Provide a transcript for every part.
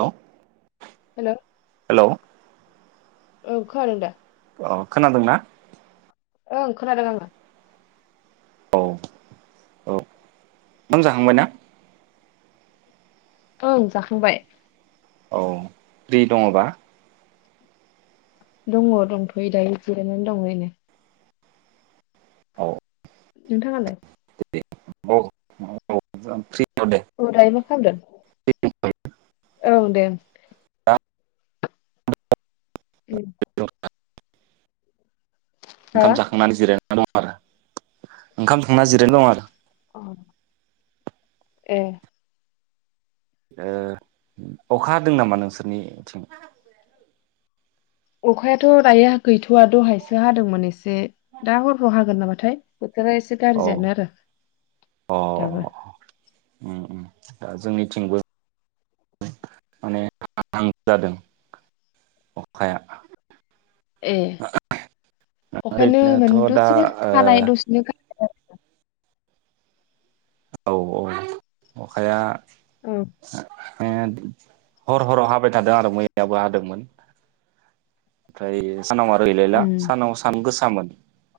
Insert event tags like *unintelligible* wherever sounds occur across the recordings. Hello. Hello. औ खोनादों दा? औ खोनादोंना? ओं खोनादों आङो। औ औ ओंखाम जाखांबाय ना? ओं जाखांबाय। औ फ्रि दङबा? दङ दंथ'यो दायो जिरायनानै दं एरिनो। औ। नोंथाङालाय? *inaudible* औ दायो मा खालामदों? औ दे दा उम हा ओंखाम जाखांनानै जिरायना ना दं आरो, ओंखाम जाखांना जिरायना दं आरो। अ। ए ओ अखा हादोंं नामा नोंसोरनि थिं? अखायाथ' दायोहा गैथ'वा दहायसो हादोंमोन एसे। दा हरफोराव हागोन नामा थाय बोथोरा एसे औ गारजियानो आरो अ दाबो। उम उम दा जोंनिथिंबो माने हाहां जादों अखाया ए अखायानो ओरैनोथ' मानि दा दसेनो हानाय दसेनो गारनाय औ औ अखाया औ। अखाया हर हराव हाबाय थादों आरो मैयाबो हादोंमोन ओमफ्राय सानाव आरो गैलायला उम सानाव सान गोसामोन।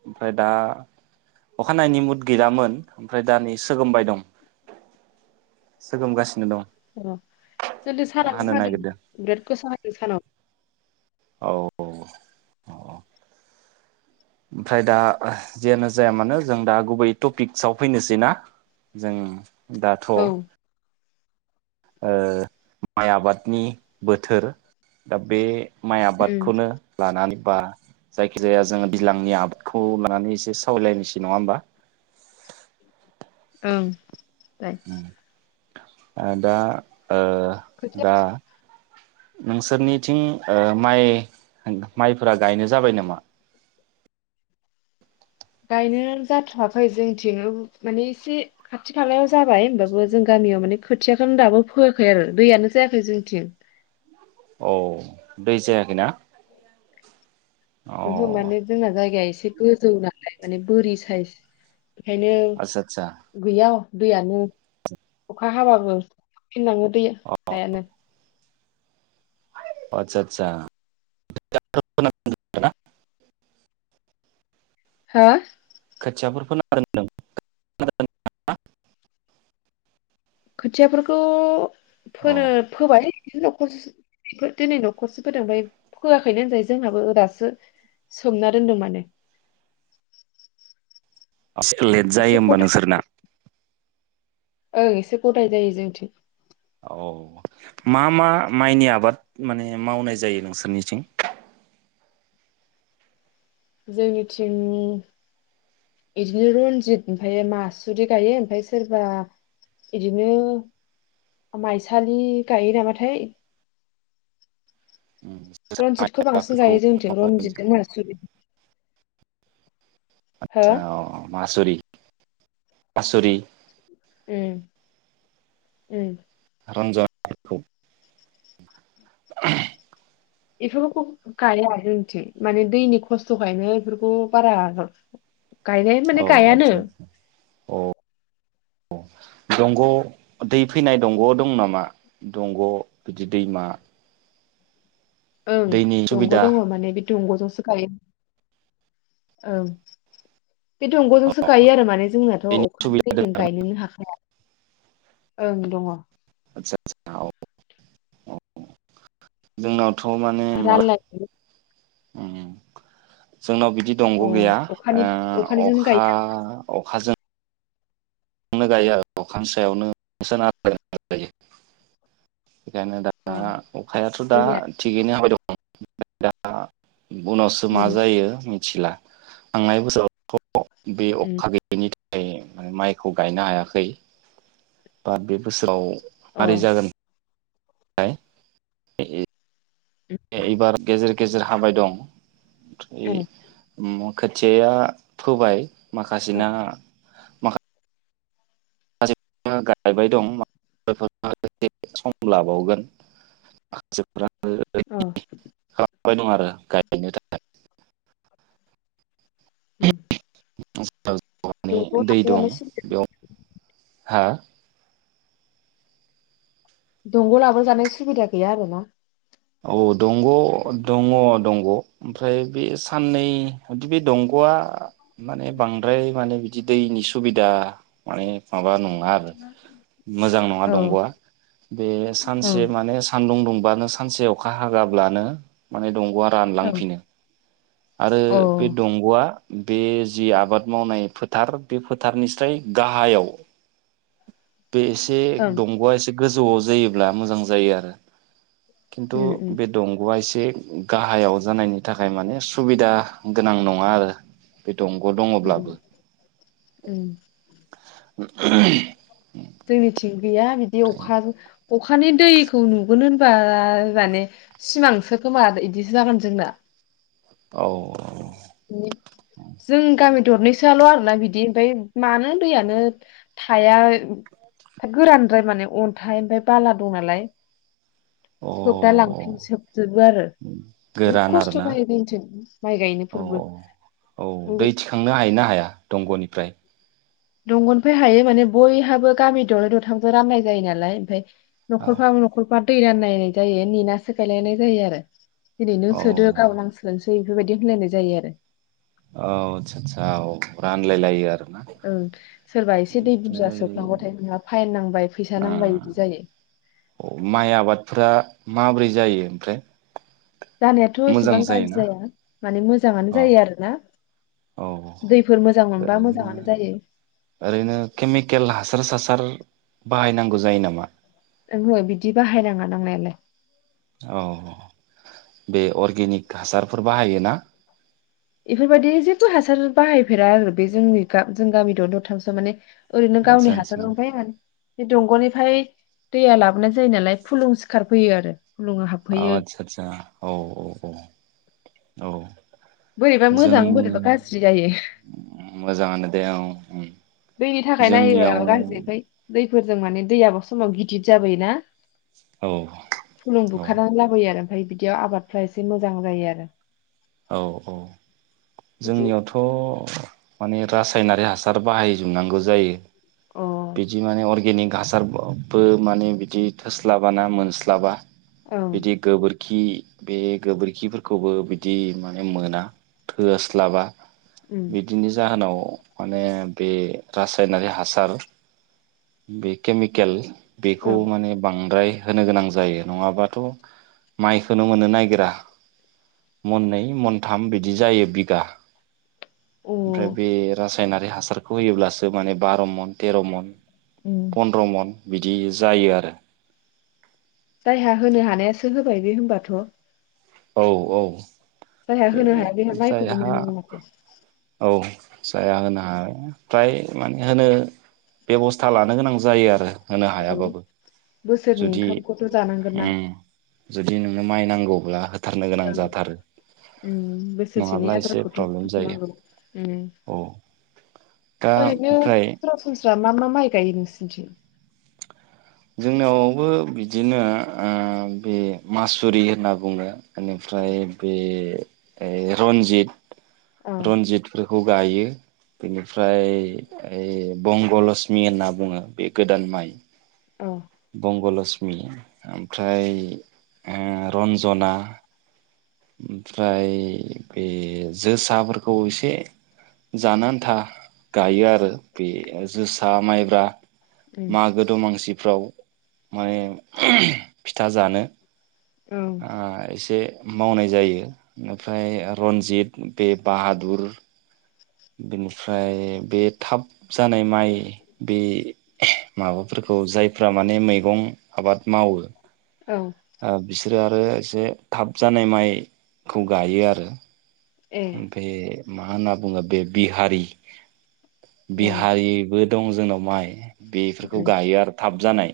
ओमफ्राय दा अखा हानायनि मुद गैलामोन ओमफ्राय दा नै सोगोमबाय दं सोगोमगासिनो दं। अ जोंनिथिं अखा सानावनो हानो हादों नागिरदों बिराद गोसा हादों सानाव। औ औ अ अ। ओमफ्राय दा जेयानो जाया मानो जों दा गुबै टपिक्सआव फैनोसै ना? जों दाथ' औ ओं ओ माइ आबादनि बोथोर दा बे माइ आबादखौनो लानानै बा जायखि जाया जोङो दैज्लांनि आबादखौ लानानै एसे सावरायलायनोसै नङा होमबा? ओं। बाय ओ दा ओ खोथिया दा नोंसोरनिथिं ओ माइ माइफोरा गायनाय जाबाय नामा? गायनो जाथ'वाखै जोंथिं माने एसे खाथि खालायाव जाबाय होमबाबो जों गामियाव माने खोथियाखौनो दाबो फोआखै आरो दैयानो जायाखै जोंथिं। औ दै जायाखैना? अ आदसा ओहो माने जोंना जायगाया एसे एसे गोजौ नालाय माने बोरि साइज। ओंखायनो आदसा गैया दैयानो अखा हाबाबो फिनलाङो दै अ हायानो। आदसा आदसा *unintelligible* हो? खोथिया फोर *unintelligible* खोथियाफोरखौ औ फोनो फोबाय न'खरस दिनै न'खरसे फदों ओफ्राय फोयखैनो होनजायो जोंहाबो दासो सोमना दोनदों माने। लेट जायो एसे होमबा गदाय नोंसोरना? ओं एसे गथाय जायो जोंथिं। औ मा मा माइनि आबाद माने मावनाय जायो नोंसोरनिथिं? जोंनिथिं बिदिनो रनजित ओमफ्राय मासुरि गायो ओमफाय सोरबा बिदिनो माइसालि गायो नामाथाय, रनजिथ खौ बांसिन फोरखौ गायो जोंनिथिं रनजितजों मायसालि हो आतसा अ मासुरि मासुरि ओम ओम *unintelligible* बेफोरखौ गाया जोंनिथिं माने दैनि खस्थ'खायनो बेफोरखौ बारा गायनाय औ माने गायानो आदसा दंग' दै फैनाय दंग' दं नामा दंग' बिदि दैमा ओं दैनि दंग' सुबिदा दङ माने बिदि दंग'जोंसो गायो बे दंग'जोंसो गायो आरो माने जोंनाथ' दैनि अखानि सुबिदा दं दैजों आरोना गायनोनो हाखाया ओं दङ आदसा आदसा औ जोंनाव माने रानलाय उम जोंनाव बिदि अ दंग गैया अखानि ओ अखानिजोंनो अखा गायो अखाजों नो गायो आरो अखानि सायावनो सोनारना गायो। बेखायनो दा आरो। अ अखायाथ दा जोंनिया थिगैनो हाबाय दं। *unintelligible* उनावसो मा उम जायो मिथिला। थांनाय बोसोरावथ बे उम अखा गोयैनि थाखाय माइ खौ गायनो हायाखै। बा बे बोसोराव अ मारै जागोन *unintelligible* एबार गेजेर गेजेर हाबाय दं। अ *unintelligible* खोथिया फोबाय। अ माखासेना माखा माखासेफोरा गायबाय दं एसे सम लाबावगोन माखासेफोरा औ फुबाय दं आरो गायनो थाखाय *inaudible* *unintelligible* हाजो दंग' *unintelligible* दै लाबोजानो दं सुबिदा बेयाव। हा? दंग' लाबो जानाय सुबिदा गैया आरो ना? औ। दंग' दङ दंग'। ओमफ्राय बे साननै बिदि बे दंग'आ माने बांद्राय माने जि दैनि सुबिदा माने माबा नङा आरो मोजां नङा औ दंगआ बे औ सानसे माने सान्दुं दुं बानोस सानसे अखा हागाब्लानो माने दंग'आ औ रानलांफिनो। आरो बे ओं दंग'आ बे जि आबाद मावनाय फोथार बे फोथारनिस्राय गाहायाव बे एसे उम दंग'आ एसे गोजौआव जायोब्ला मोजां जायो आरो। खिन्थु उम बे दंगा एसे एसे गाहायाव जानायनि थाखाय माने स सुबिदा गोनां नङा आरो। बे दंग' उम दङब्लाबो। *inaudible* उम ओहोम। जोंनिथिं गैया बिदि अखाज अखानि दैखौ नुगोन होनबा माने सिमांसो खोमा इदिसो जागोन जोंना। औ। जों गामि दरनैसोआल' आरोना बिदि ओमफ्राय मानो दैयानो थाया गोरानद्राय माने अन्थाइ ओमफ्राय बाला दं नालाय। औ अ सोबना लांफिन सोबजोबो आरो बुहुद गोरान खस्थ' आरोना जायो जोंथिं माइ गायनो। औ औ औ दै थिखांनो हायो ना हाया दंग'नि? फ्राय। दंग'निफाय हायो माने बयहाबो गामि दरनै दथामजों राननाय जायो नालाय ओमफ्राय औ न'खरफा न'खर बा दै रानलानायनाय जायो नेना गायलायनाय जायो आरो। दिनै नों औ सोदो गाबोन आं सोनोस बैफोरबायदि होनलायनाय जायो आरो। औ आतसा आतसा औ रानलायलायो आरो ओं सोरबा एसे दै बुरजा ओमफ्राय सोफ्लांबाथाय नोंहा फाइन नांबाय फैसा नांबाय बिदि जायो। औ माइ आबादफ्रा माबोरै जायो ओमफ्राय जानायाथ' मोजां एसेबां गाज्रि जायोना जाया माने मोजाङानो औ जायो आरोना औ दैफोर मोजां मोनबा ओरैनो मोजाङानो जायो। ओरैनो केमिकेल हासार सासार बाहायनांगौ जायो नामा? ओंहो बिदि बाहायनाङा नांनायालाय औ बे अर्गेनिक हासारफोर बाहायो ना? इफोरबायदि जेबो हासार बाहायफेरा आरो बे जोंनि जों गामि द दरथामसो माने ओरैनो आदसा गावनि हासार आदसा दंखायोनो बे दंग'निफ्राय दैया लाबोनाय जायो नालाय फुलुं सिखारफैयो आरो फुलुङा औ हाबफैयो आदसा आतसा औ औ औ औ बोरैबा मोजां जोंनि बोरैबा गाज्रि जायो। मोजाङानो दे औ उम दैनि थाखाय नायोबा जोंनियाव गाज्रि ओमफ्राय दै फोरजों माने दैयाबो समाव गिदिद जाबायो ना औ फुलुं औ बुखारनानै लाबोयो आरो ओमफाय बिदियाव आबादफ्रा एसे मोजां जायो आरो औ औ एसे जोंनियावथ' माने रासायनारि हासार बाहायजोबनांगौ जायो। अ बिदि माने अर्गेनिक हासारब बो माने बिदि थोस स्लाबा ना मोनस्लाबा ओं बिदि गोबोर खि बे गोबोरखिफोरखौबो बि दि माने मोना थोआस्लाबा उम बिदिनि जाहोनाव माने बे रासायनारि हासार बे केमिकेल बेखौ ओं माने बांद्राय होनो गोनां जायो नङाबाथ' माइखौनो मोननो नागिरा मोननै मोनथाम बिदि जायो बिगा ओमफ्राय अ बे रा सायनारि हासारखौ होयोब्लासो माने बार' मन तेर' मन उम फन्द्र मन बिदि जायो आरो बायदि हमबाथ' औ औ जायहा होनो बे हाया बेहा माइखौनो जायहा मोननाय नङा माथो जायहा होनो हाया फ्राय माने होनो बेबस्था लानो गोनां जायो आरो। होनो औ हायाबाबो बोसोरनि जुदि ओंखामखौथ' जानांगोन ना उम जुदि नोंनो माइ नांगौब्ला होथारनो गोनां औ जाथारो उम बोसोरसेनि नङाब्ला एसे आदारखौथ' प्रब्लेम जायो बुथुमनांगौ उम औ दा ओरैनो ओमफ्राय सरासनस्रा मा मा माइ गायो नोंस निथिं? जोंनियावबो बिदिनो ओ बे मासुरि होनना बुङो। औ बेनिफ्राय बे ओय रन्जित औ रन्जितफोर खौ गायो बेनिफ्राय ओय बंगलषमि होनना बुङो बे गोदान माइ औ बंगलषमि ओमफ्राय ओ रन्जना ओमफ्राय बे जोसाफोरखौ एसे जानो आन्था गायो आरो बे जोसा माइब्रा उम मागो दमांसि फ्राव माने फिथा जानो। औ ओ एसे मावनाय जायो ओमफ्राय रन्जित बे बाहादुर बेनिफ्राय बे थाब जानाय माइ बे माबाफोरखौ जायफ्रा माने मैगं आबाद मावो औ ओ बिस रो आरो एसे थाब जानाय माइखौ गायो आरो। ए ओमफ्राय मा होनना बुङो बे बिहारि अ बिहारिबो दङ जोंनाव माइ बेफोरखौ उम गायो आरो थाब जानाय।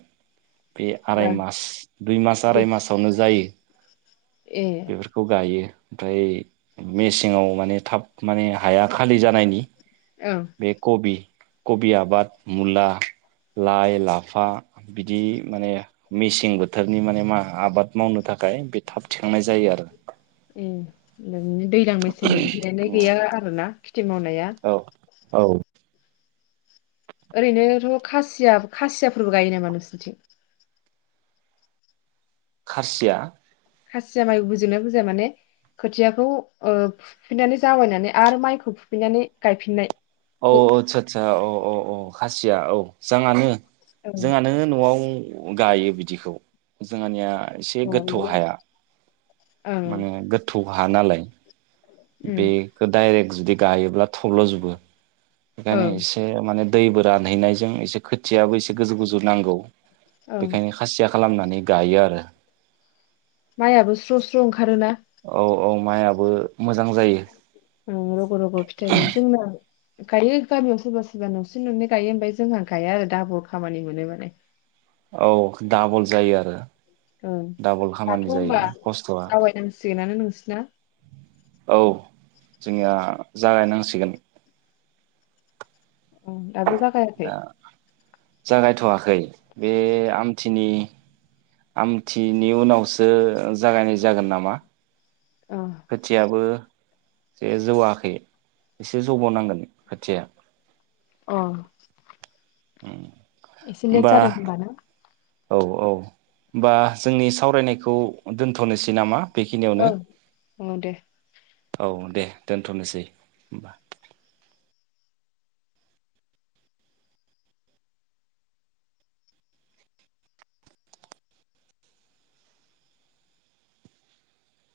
बे बा आराय मास दुइ मास आराय मासावनो जायो। ए बेफोरखौ गायो। ओमफ्राय मेसेंआव माने थाब माने हाया खालि जा नायनि औ बे कबि कबि आबाद, मुला, लाय, लाफा। बिदि माने मेसें बोथोर बोथोरनि माने माय आबाद मावनो थाखाय बे थाब थिखांनाय जायो आरो। उम नो दैज्लां मेसें जिरायनाय अ गैया आरो ना? थिं मावनाया। औ औ। ओरैनोथ' खासिया खासियाफोरबो गायो नामा नोंसोरथिं? खासिया खासिया माइ बुजियोना बुरजिया माने खोथियाखौ फुफिनानै जावाबायनानै आरो माइखौ फुफिननानै गायफिननाय। औ गु आतसा आतसा खासि या औ जाङानो ओं जोंहानो न'आव गायो बिदिखौ जोंहानिया एसे अ गोथौ बिदिनो हाया। ओं माने गोथौ बा हा नालाय। उम बेखो डायरेक जुदि गायोब्ला थब्ल'जोबो। बेखानो ओं एसे माने दैबो रानहैनायजों एसे खोथियाबो एसे गोजौ गोजौ नांगौ। ओं बेखायनो खासिया खालामनानै गायो आरो। माइयाबो स्र' स्र' ओंखारोना। औ औ माइयाबो मोजां जायो। ओं रग' रग' फिथाइ जायो जोंना गायो गामियाव सोरबा सोरबा न'से न'नै गायो ओमफाय जोंहा गाया आरो दाबल खामानि मोनो माने। औ डाबल जायो आरो ओं डाबल दाथ' खामानि होनबा जायो खस्थ'आ जावायनांसिगोनानो नोंसिना। औ जोंनिया जागायनांसिगोन। ओं दाबो जागायाखै? दा जागायथ'वाखै बे आमथिनि आमथिनि उनावसो जागायनाय जागोन नामा। अ खोथियाबो जे जौआखै एसे जौब'नांगोन खोथिया। अ उम एसे लेद जादों होनाबा ना औ औ होनोमबा जोंनि सावरायनायखौ दोनथ'नोसै नामा बेखिनियावनो औ औ दे औ दे दोनथ'नोसै होनबा